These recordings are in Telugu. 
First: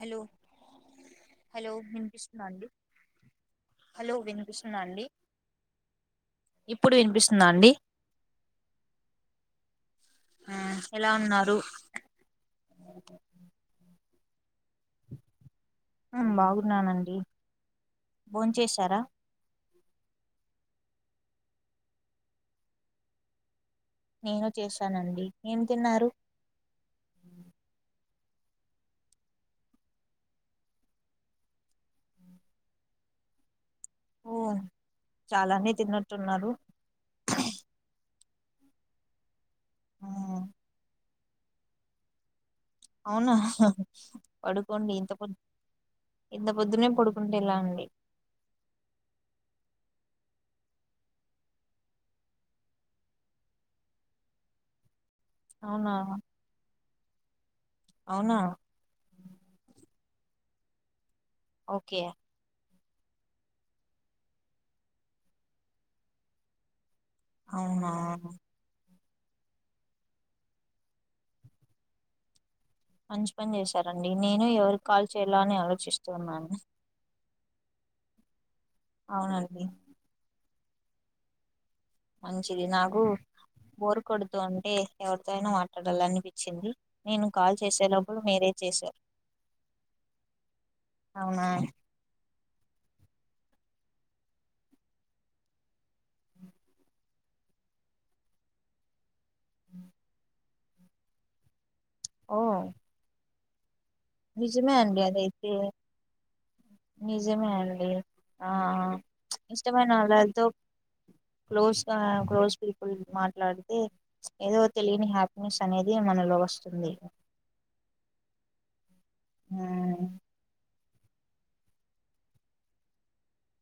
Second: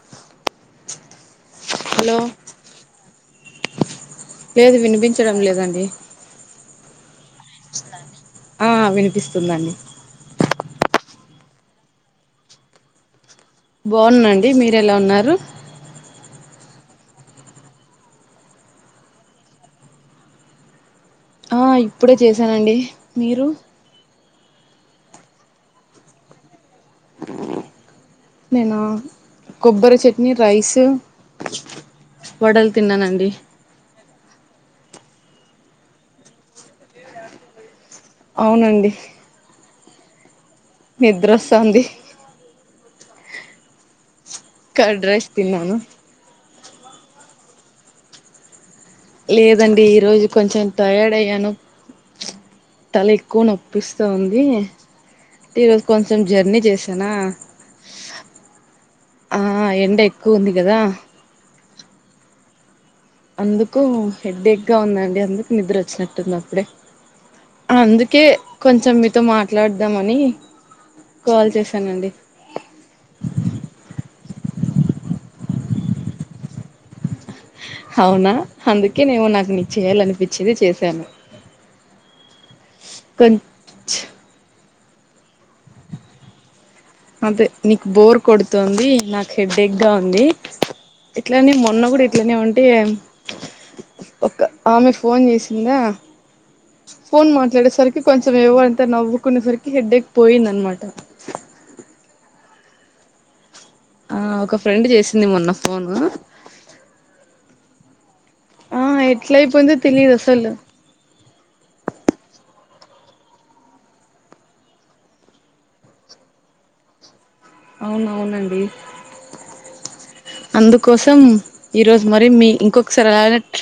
హలో హలో వినిపిస్తుందా అండి హలో లేదు వినిపిస్తుందా అండి వినిపించడం లేదండి ఇప్పుడు వినిపిస్తుంద అండి ఆ వినిపిస్తుందండి ఎలా ఉన్నారు బాగున్నండి మీరెలా ఉన్నారు న్నానండి భోన్ చేశారా ఆ ఇప్పుడే చేసానండి మీరు నేను చేశానండి ఏం తిన్నారు నేనా కొబ్బరి చట్నీ రైసు వడల్ తిన్నానండి ఓ చాలానే తిన్నట్టున్నారు అవునండి ఉ నిద్రొస్తంది అవునా హ్హ హ్హ కర్డ్ రైస్ తిన్నాను పొద్దున్నే పడుకుంటే ఎలా అండి లేదండి ఈ రోజు కొంచెం టయార్డ్ అయ్యాను తల ఎక్కువ నొప్పిస్తోంది ఈరోజ్ అవునా కొంచెం జర్నీ చేసానా అవునా కూంది కదా ఓకే అందుకు హెడ్డెగ్ గా ఉందండి అందుకు నిద్రోచ్చినట్టుంది అప్పుడే అవునా అందుకే కొంచెం ఇట్ తో మాట్లాడ్దామని కాల్ చేశానండి మంచి పని చేశారండి నేను ఎవరిక్ కాల్ చేయాలా అని ఆలోచిస్తున్నాను అవునా అందుకేనేమో నాకు అవునండి నీకు చేయ్యాలనిపిచ్చింది చేశాను మంచిది నాకు కొం బోరు కొడుతూ ఉంటే ఎవరితో అయినా మాట్లాడాలనిపిచ్చింది అదే నీకు బోర్ కొడుతుంది నాకు హెడ్డెక్ గా ఉంది అవునా ఇట్లనే మొన్న గూడా ఇట్లనే ఉంటే ఒక ఆమె ఫోన్ జేసిందా ఫోన్ మాట్లాడేసరికి కొంచెం ఎవ్వంత నవ్వుకునేసరికి హెడ్డేక్ పోయిందన్మాట ద ఓ ఆ ఒక నిజమే ఫ్రెండ్ అండి చేసింది మొన్న అదయితే ఫోను నిజమే అండి ఆ ఎట్ల అయిపోయిందో తెలియదు ఇష్టమైనోళ్ళతో అసలు క్లోజ్గా క్లోజ్ పీపుల్ మాట్లాడితే ఏదో తెలియని హ్యాపీనెస్ అనేది మనలో స్తుంది అవునవునండి ఉ కోసం ఈరోజు మరి మీ ఇంకొకసారి అలనట్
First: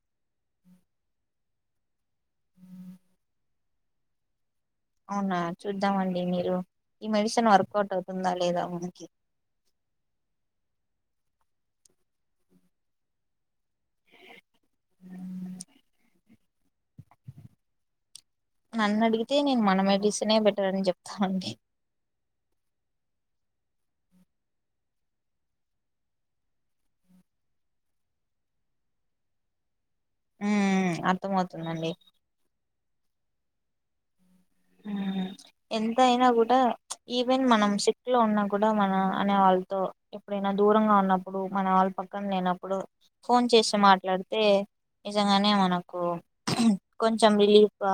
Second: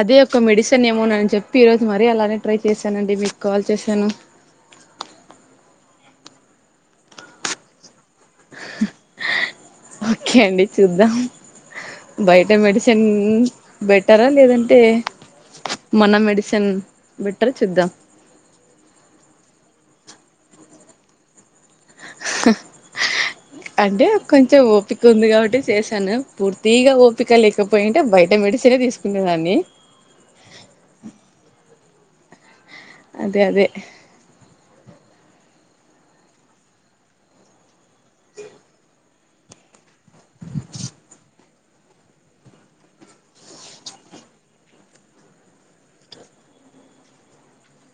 అదే ఒక మెడిసిన్ ఏమో నని చెప్పి ఈరోజు మరీ అలాగ్ నేన్ ట్రై చేశానండి మీకు కాల్ చేశాను అవునా చూద్దామండి మీరు ఈ మెడిసిన్ వర్కౌట్ అవుత్ ఉంద లేదా మనికి ఓకే అండి చూద్దాం బయట మెడిసిన్ బెటరా లేదంట్ ఏ మన మెడిసిన్ బెట్టర్ ఆ చూద్దాం నన్నడిగితే నేను మన మెడిసినే బెటర్ అని చెప్తానండి [unintelligible] అంటే కొంచెం ఓపిక ఉంది కాబట్టి చేశాను పూర్తిగా ఓపిక లేకపోయింటే బయట మెడిసినే తీసుకునేదాన్ని ఉమ్, అర్థమవుతుందండి అదే అదే మ్మ్ [unintelligible] ఎంత అయినా కూడా ఈవెన్ మనం సిక్ లో ఉన్నా కూడా మన అనే వాళ్ళతో ఎప్పుడైనా దూరంగా ఉన్నప్పుడు మన వాళ్ పక్కన లేనప్పుడు ఫోన్ చేసి మాట్లాడితే నిజంగానే మనకు కొంచెం రిలీఫ్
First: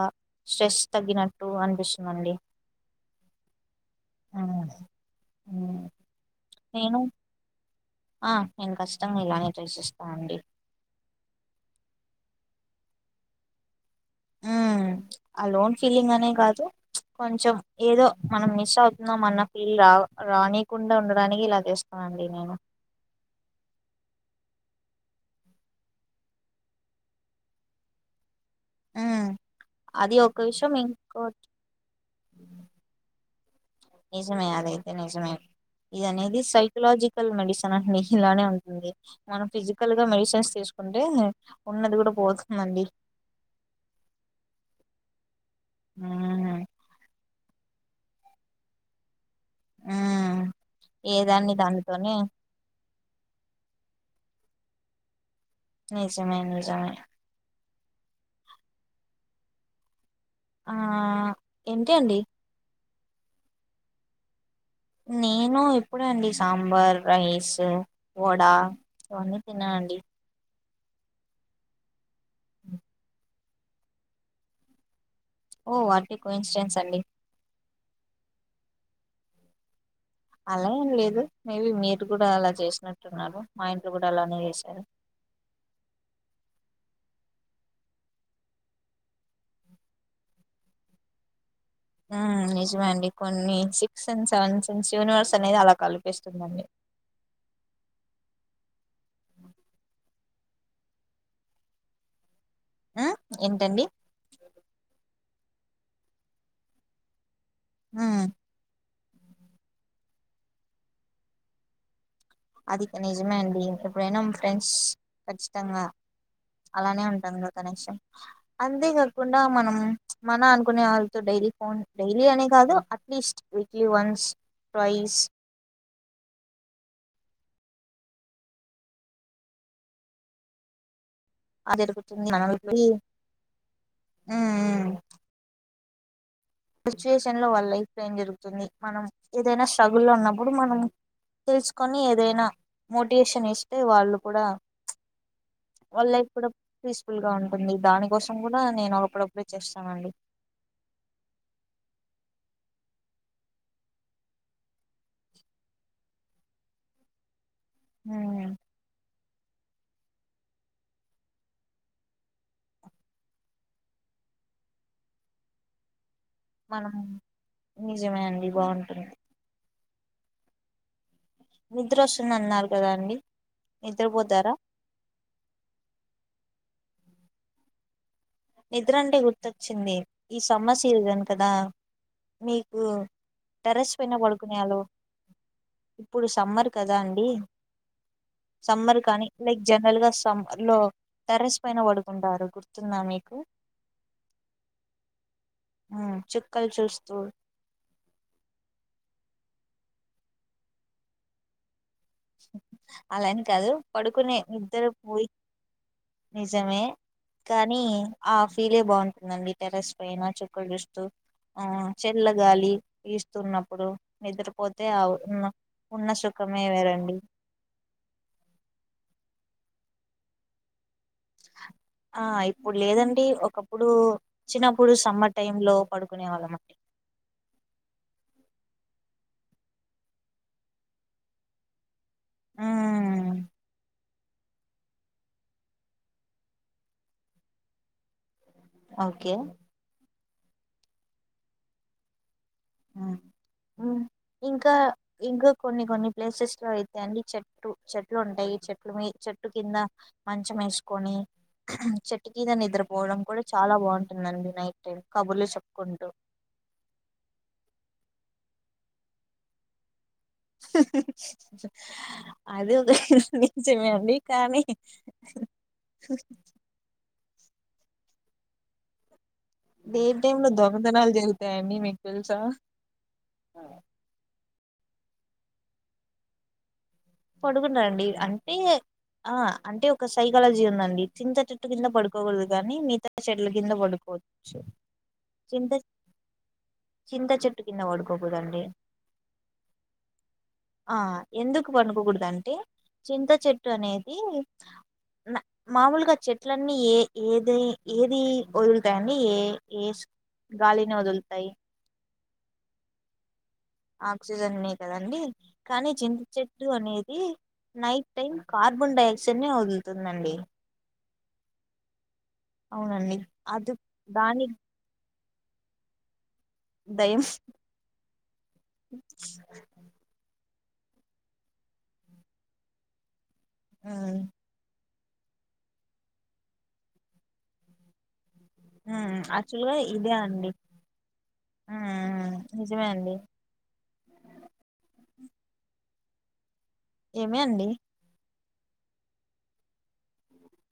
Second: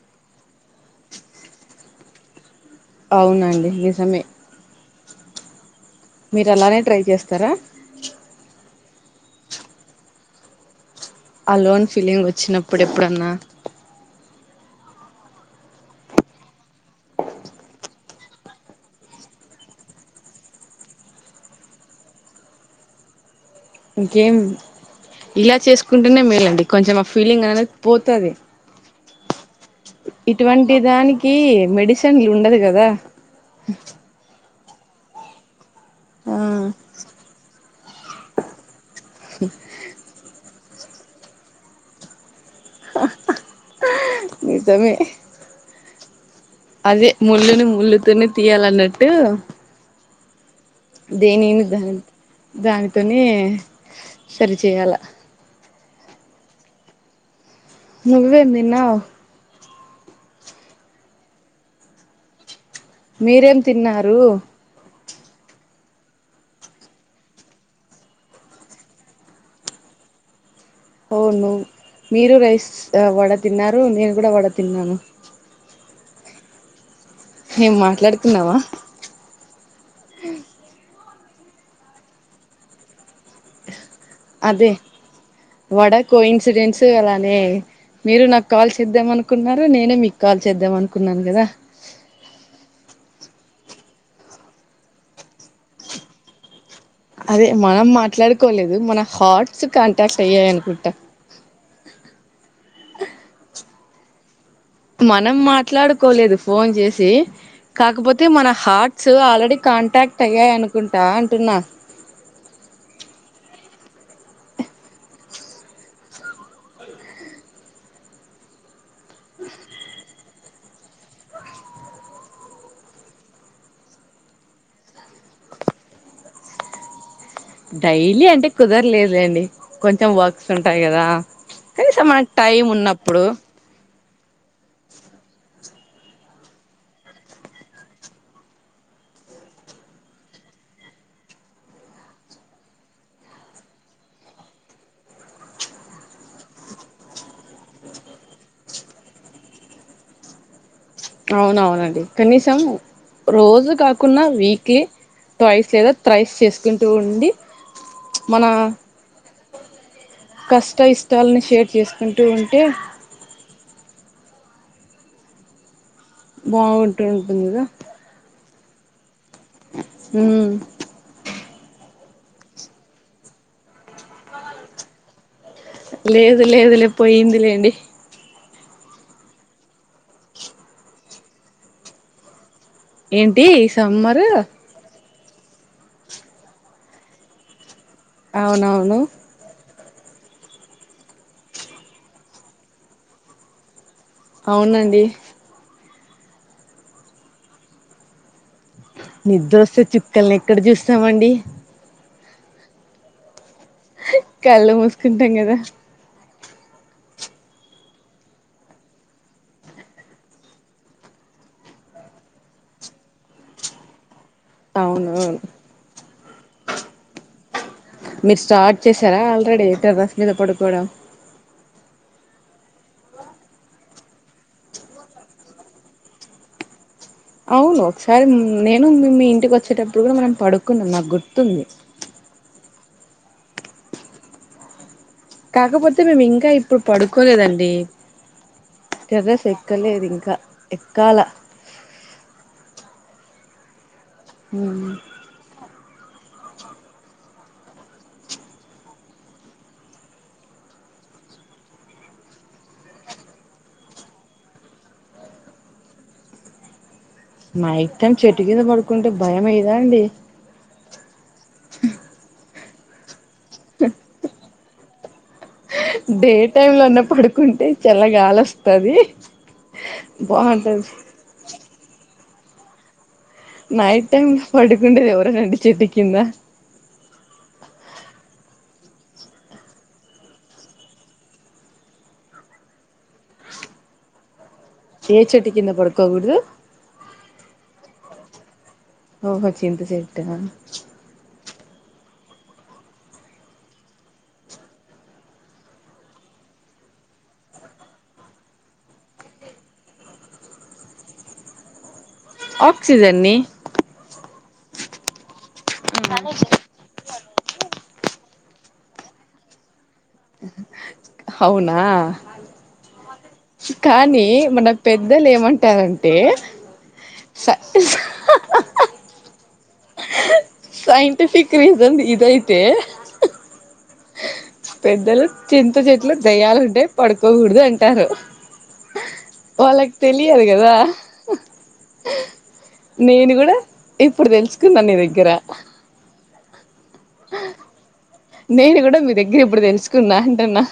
స్ట్రెస్ తగ్గిన టూ అనిపిస్తుందండి అవునండి నిజమే అ మీరు అలానే ట్రై చేస్తారా ఆ నేను కష్టంగా ఇలానే చూసిస్తానండి అలోన్ ఫీలింగ్ వచ్చినప్పుడు ఎప్పుడన్నా అలోన్ ఫీలింగ్ అనే కాదు కొంచెం ఏదో మనం మిస్ అవుతున్నాం అన్న ఫీల్ రా రానీకుండా ఉండడానికి ఇలా చేస్తున్నాం నంీ నేను [unintelligible] ఇంకేం ఇలా చేసుకుంటేనే మేలండి కొంచెం ఆ ఫీలింగ్ అనేది పోతది మ్మ్ అది ఒక విషయం ఇటువంటి దానికి ఇంకోటి మెడిసిన్లు ఉండదు కదా నిజమే అదైతే నిజమే ఇది ఆ అనేది సైకలాజికల్ మెడిసి మిషిన్లానే ఉంటుంది మనం ఫిజికల్ గా మెడిసిన్స్ తీసుకుంటే ఉన్నది కూడా పో నిజమే మ్మ్ అదే ముళ్ళుని ముళ్ళుతోనే తీయాలన్నట్టు మ్మ్ ఏదాన్ని దేనిమి దా దానితోనే దానితోనే సరిచేయాల నిజమే నిజమే నువ్వ ఎందిన్నా [unintelligible] ఆ ఏంటి అండి మీరేం తిన్నారు నేను ఎప్పుడండి సాంబార్ రైస్ వడా చోన్న [unintelligible] తిన్న అండి అవును మీరు రైస్ వడ తిన్నారు నేను కూడా వడ తిన్నాను ఓ వాట్ఏ కో ఇన్స్డెన్స్ అండి మాట్లాడుతున్నావా అలా ఏం లేదు మేబీ మీరు కూడా అలా చేసినట్టున్నారు మా ఇ అదే వడ కో ఇన్సిడెంట్స్ అలానే మీరు నాకు కాల్ చేద్దాం అనుకున్నారు నేనే మీకు కాల్ చేద్దాం అనుకున్నాను కదా నిజమే అండి కొన్ని సిక్స్ అండ్ సెవెన్స్ యూనివర్స్ అనేది అలా కల్పిస్తుందండి అదే మనం మాట్లాడుకోలేదు మన హాట్స్ కాంటాక్ట్ అయ్యాయి అనుకుంటా ఆ ఏంటండి మనం మాట్లాడుకోలేదు ఫోన్ చేసి కాకపోతే ఉమ్ మన హార్ట్ సో ఆల్రెడీ కాంటాక్ట్ అయ్యాయి అనుకుంటా అంటున్నా అది నిజమే అండి ఎప్పుడైనా ఫ్రెండ్స్ కచ్చితంగా అలానే ఉంటాంది మన కనెక్షన్ అంతే కాకుండా మనం మన అనుకునే వాళ్ళతో డైలీ ఫోన్ డైలీ అనే కాదు అట్లీస్ట్ వీక్లీ వన్స్ ప్రైస్ డైలీ అంటే కుదరలేదులేండి కొంచెం వర్క్స్ ఉంటాయి కదా అలా కనీసం ఆ జరుగుతుంది మనం టైం ఉన్నప్పుడు, సిచ్యువేషన్ లో వాళ్ళ లైఫ్ లో ఏం జరుగుతుంది, మనం ఏదైనా స్ట్రగుల్లో లో ఉన్నప్పుడు మనం తెలుసుకొని ఏదైనా మోటివేషన్ ఇస్తే వాళ్ళు కూడా [unintelligible] వాళ్ళ లైఫ్ కూడా పీస్ఫుల్ గా ఉంటుంది, దాని కోసం కూడా నేను ఒకప్పుటిప్పుడే చేస్తానండి అవునవునండి కనీసం రోజు కాకుడా వీక్ ట్రయిస్ లేదా త్రైస్ చేసుకుంటూ ఉండి మన కష్ట ఇష్టాలను షేర్ చేసుకుంటూ ఉంటే బాగుంటు ఉంటుంది, కదా బాగుంటది, ఉ నిద్ర వస్తుంద అన్నారు కదా అండి నిద్ర పోతారా, లేదు లేదు లే పోయిందిలేండి, నిద్రంటే గుర్తొచ్చింది, ఈ సమ్మర్ సీజన్ కదా మీకు ఏంటి ఈ టెర్రస్ పైన సమ్మరు పడుకునే వాళ్ళు ఇప్పుడు సమ్మర్ కదా అండి అవునవును సమ్మర్ కానీ లైక్ జనరల్ గా సమ్మ లో టెరెస్ పైన పడుకుంటారు గుర్తుందా మీకు అవునండి ఆ చిక్కలు చూస్తూ, నిద్రొస్తే చుక్కల్ని ఎక్కడ చూస్తామండి. అలాని కాదు పడుకునే కళ్ళు నిద్ర పోయి మూసుకుంటాం కదా నిజమే కానీ ఆ ఫీలే బాగుంటుందండ, టెరెస్ పైన చుక్కలు చూస్తూ ఆ చెట్లా గాలి ఇస్తున్నప్పుడు, నిద్రపోతే అవునవును ఉ ఉన్న సుఖమే వేరండి, మీరు స్టార్ట్ చేసారా ఆల్రెడీ టెర్రస్ మీద పడుకోవడం, ఆ ఇప్పుడు లేదండి ఒకప్పుడు చిన్నప్పుడు సమ్మర్ టైమ్ లో పడుకునే వాళ్ళ అండి అవును ఒకసారి నేను మీ ఇంటికి వచ్చేటప్పుడు కూడా మనం పడుకున్నాం నాకు గుర్తుంది. ఉమ్ కాకపోతే మేము ఇంకా ఇప్పుడు పడుకోలేదండి. ఓకే టెర్రస్ ఎక్కలేదు ఇంకా ఎక్కాల ఇంకా ఇంకా కొన్ని కొన్ని ప్లేసెస్ లో అయిత అడి చెట్ చెటు చెట్లు ఉంటాయి చెట్లు మీ చెట్టు కింద మంచం వేసుకొని, చెట్టు కింద నిద్రపోవడం కూడా చాలా బాగుంటుందండి నైట్ టైం కబుర్లు చెప్పుకుంటూ, [unintelligible] నైట్ టైం చెట్టు కింద పడుకుంటే భయం వేయదా అండి, అది నిజమే అండి కానీ డే టైమ్ లో అన్న పడుకుంటే చల్ల గాలి వస్తది. నైట్ టైం లా దొంగతనాలు జరుగుతాయండి మీకు తెలుసా, నైట్ టైమ్ పడుకుంటారా ఎవరనా చెట్టు కిందా, పడుకున్నారండి అంటే ఆ అంటే ఒక సైకాలజీ ఉందండి చింత చెట్టు కింద పడుకోూదు కానీ మిగతా చెట్లు కింద పడుకోవదు ఏ చెట్టు కింద చింత పడుకోకూడదు చింత చెట్టు కింద పడుకోకూదండి, ఓహో చింత చెట్ట ఆ ఎందుకు పండుకకూడదు అంటే చింత చెట్టు అనేది మామూలుగా చెట్లన్నీ ఏ ఏది ఏది వదులుతాయండి ఏ ఏ గాలిని వదులుతాయి. ఆక్సిజెన్ ని ఆక్సిజన్ కదండి కానీ చింత చెట్టు అనేది, నైట్ టైం కార్బన్ డైఆక్సైడ్ ని వదులుతుందండి, అవునా అవునండి అది కానీ దాని మనకు పెద్ద ద్దలు ఏమంటారంటే దయం ష సైంటిఫిక్ రీసన్ ఇదైతే ఊమ్ పెద్దలు చింత చెట్టులో దయ్యాలు ఉంటాయి పడుకోకూడదు అంటారు ఉమ్ యాక్చువల్ గా వాళ్ళకి ఇదే తెలియదు అండి కదా ఉమ్ నిజమే అండి నేను కూడా ఇప్పుడు తెలుసుకున్నా నీ దగ్గర ఏమి అండి నేను కూడా మీ దగ్గర ఇప్పుడు తెలుసుకున్నా అంటున్నా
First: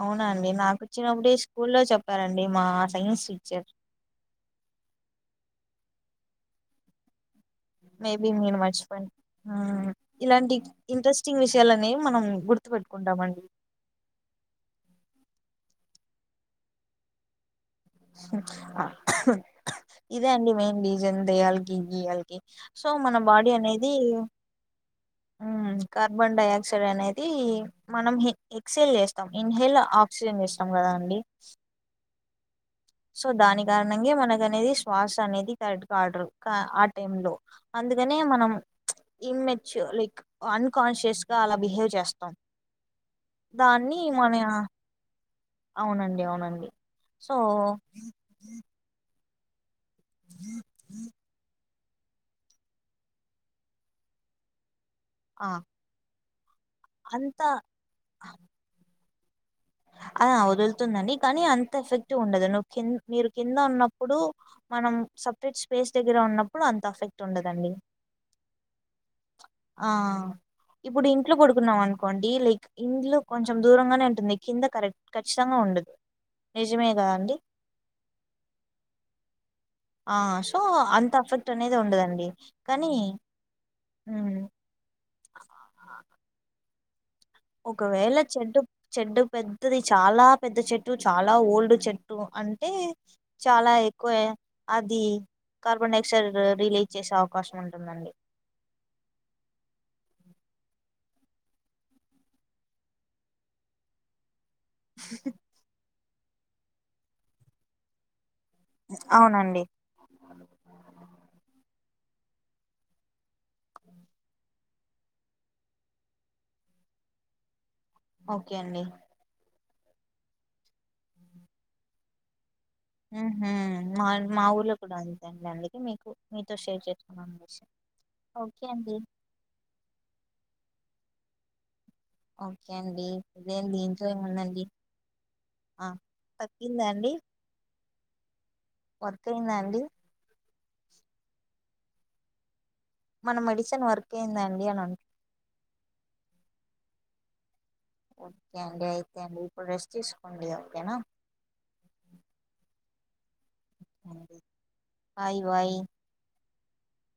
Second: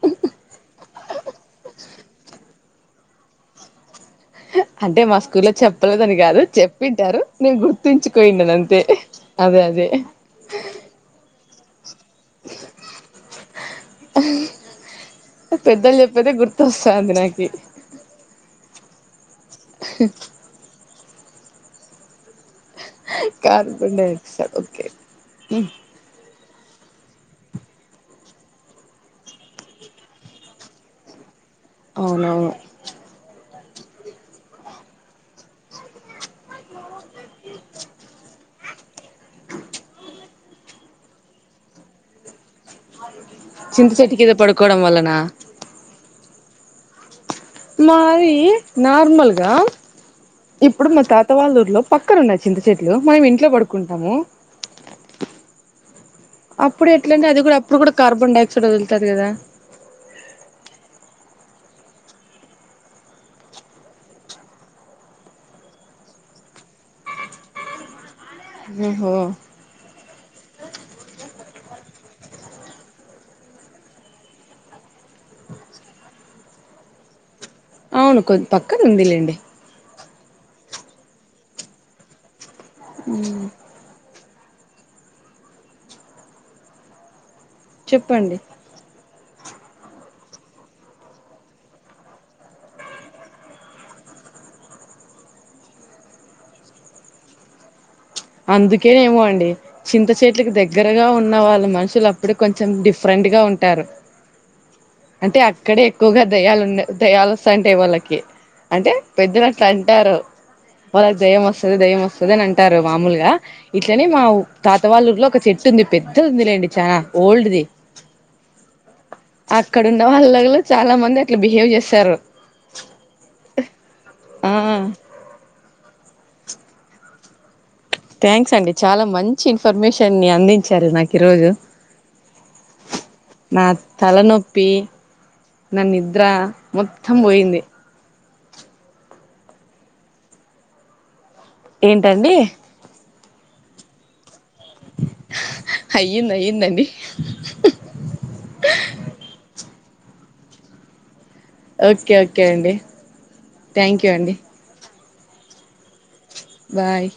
అవునండి నాకు వచ్చినప్పుడ స్కూల్లో చెప్పారండి మా సైన్స్ టీచర్ అంటే మా స్కూల్ లో చెప్పలేదని కాదు చెప్పింటారు నేను మేబీ గుర్తుంచుకోయిన్నాను నేను అంతే మర్చిపోయి అదే ఉమ్ అదే ఇలాంటి ఇంట్రెస్టింగ్ విషయాలనే మనం గుర్తు పెట్టుకుంటామండి పెద్దలు చెప్పేదే గుర్తొస్తుంది నాకి ఇదే అండి మెయిన్ రీజన్ దేయాలకి గియాలకి సో మన బాడీ అనేది కార్బన్ డైఆక్సైడ్ ఓకే హ్మ్ కార్బన్ డై ఆక్సిడె అనేది మనం ఎక్సేల్ చేస్తాం ఇన్హేల్ ఆక్సిజన్ చేస్తాం కదా అండి అవునవును సో దాని కారణంగా మనకు అనేది శ్వాస అనేది కరెడ్ కడర్ ఆ టై లో అందుకనే మనం ప్చ్ ఇన్ మెట్యూర్ లైక్ అన్కాన్షియస్ గా అలా బిహేవ్ చేస్తాం చింత దాన్ని చెట్టి కింద మన పడుకోవడం వల్లనా అవునండి అవునండి సో నావి నార్మల్గా ఇప్పుడు మా తాతవాళ్ళూర్లో పక్కన ఉన్నా చింత చెట్లు మేము ఇంట్లో పడుకుంటాము ఆ అప్పుడు ఎట్లంటే అది అంత కూడా అప్పుడు కూడా కార్బన్ డైఆక్సైడ్ వదుల్తాది కదా ఆ వదులుతుందండి కానీ అంత ఎఫెక్టివ్ ఉండదు నువ్వు కింద మీరు కింద ఉన్నప్పుడు మన మనం సపరేట్ స్పేస్ దగ్గర ఉన్నప్పుడు అంత ఎఫెక్ట్ ఉండదండి ఓహో ఆ ఇప్పుడు ఇంట్లో పడుకున్నాం అనుకోండి లైక్ ఇండ్లు కొంచెం దూరంగానే ఉంటుంది కింద కరెక్ట్ ఖచ్చితంగా ఉండదు నిజమే గ అండి అవును కొద్ పక్కన ఉందిలేండి ఆ సో అంత అఫెక్ట్ అనేది ఉండదండి కానీ హ్మ్ ఒకవేళ చెప్పండి చెడ చెడూప్ పెద్దది చాలా పెద్ద చెట్టు చాలా ఓల్డ్ చెట్టు అంటే చాలా ఎక్కువే అది కార్బన్ డైఆక్సైడ్ రిలీజ్ చేసే అవకాశం ఉంటుందండి అందుకేనేమో అండి చింత చెట్లకి దగ్గరగా ఉన్న వాళ్ళు మనుషులు అప్పుడే కొంచెం డిఫరెంట్ డుగా ఉంటారు అంటే అక్కడే ఎక్కువగా దెయ్యాలు ఉండ దెయ్యాలు వస్తాంటాయి వాళ్ళకి అంటే అవునండి పెద్దలట్ల అంటారు వాళ్ళకి దెయ్యం వస్తది దెయ్యం వస్తది అని అంటారు మామూలుగా ఇట్లనే మా తాతవాళ్ళ ఇంట్లో ఒక చెట్టు ఉంది పెద్దది ఉందిలేండి చాలా ఓల్డ్ ది ఓకే అండి అక్కడ ఉన్న వాళ్ళలో చాలా మంది అట్లా బిహేవ్ చేస్తారు ఊహు మా మా ఆ ఊర్లో కూడా అంతే అండి అందుకే మీకు అంతా సేఫ్ మంగశ థ్యాంక్స్ అండి చాలా మంచి ఇన్ఫర్మేషన్ని అందించారు నాకు ఈ రోజు ఓకే అండి ఇదేంది ఇంకేముందండి తలనొప్పి నా నిద్ర మొత్తం పోయింది వర్కయ్యింద అండి ఏంటండి మన మెడిసిన్ వర్క్ అయిందండి అని అంట్ హా హా అయ్యంది అయ్యందండి ఓకే అండి అయితే అండి ఇప్పుడు రెస్ట్ తిసుకోండి ఓకేనా ఓకే ఓకే అండి థ్యాంక్ యూ అండి బాయి బాయ్ బాయ్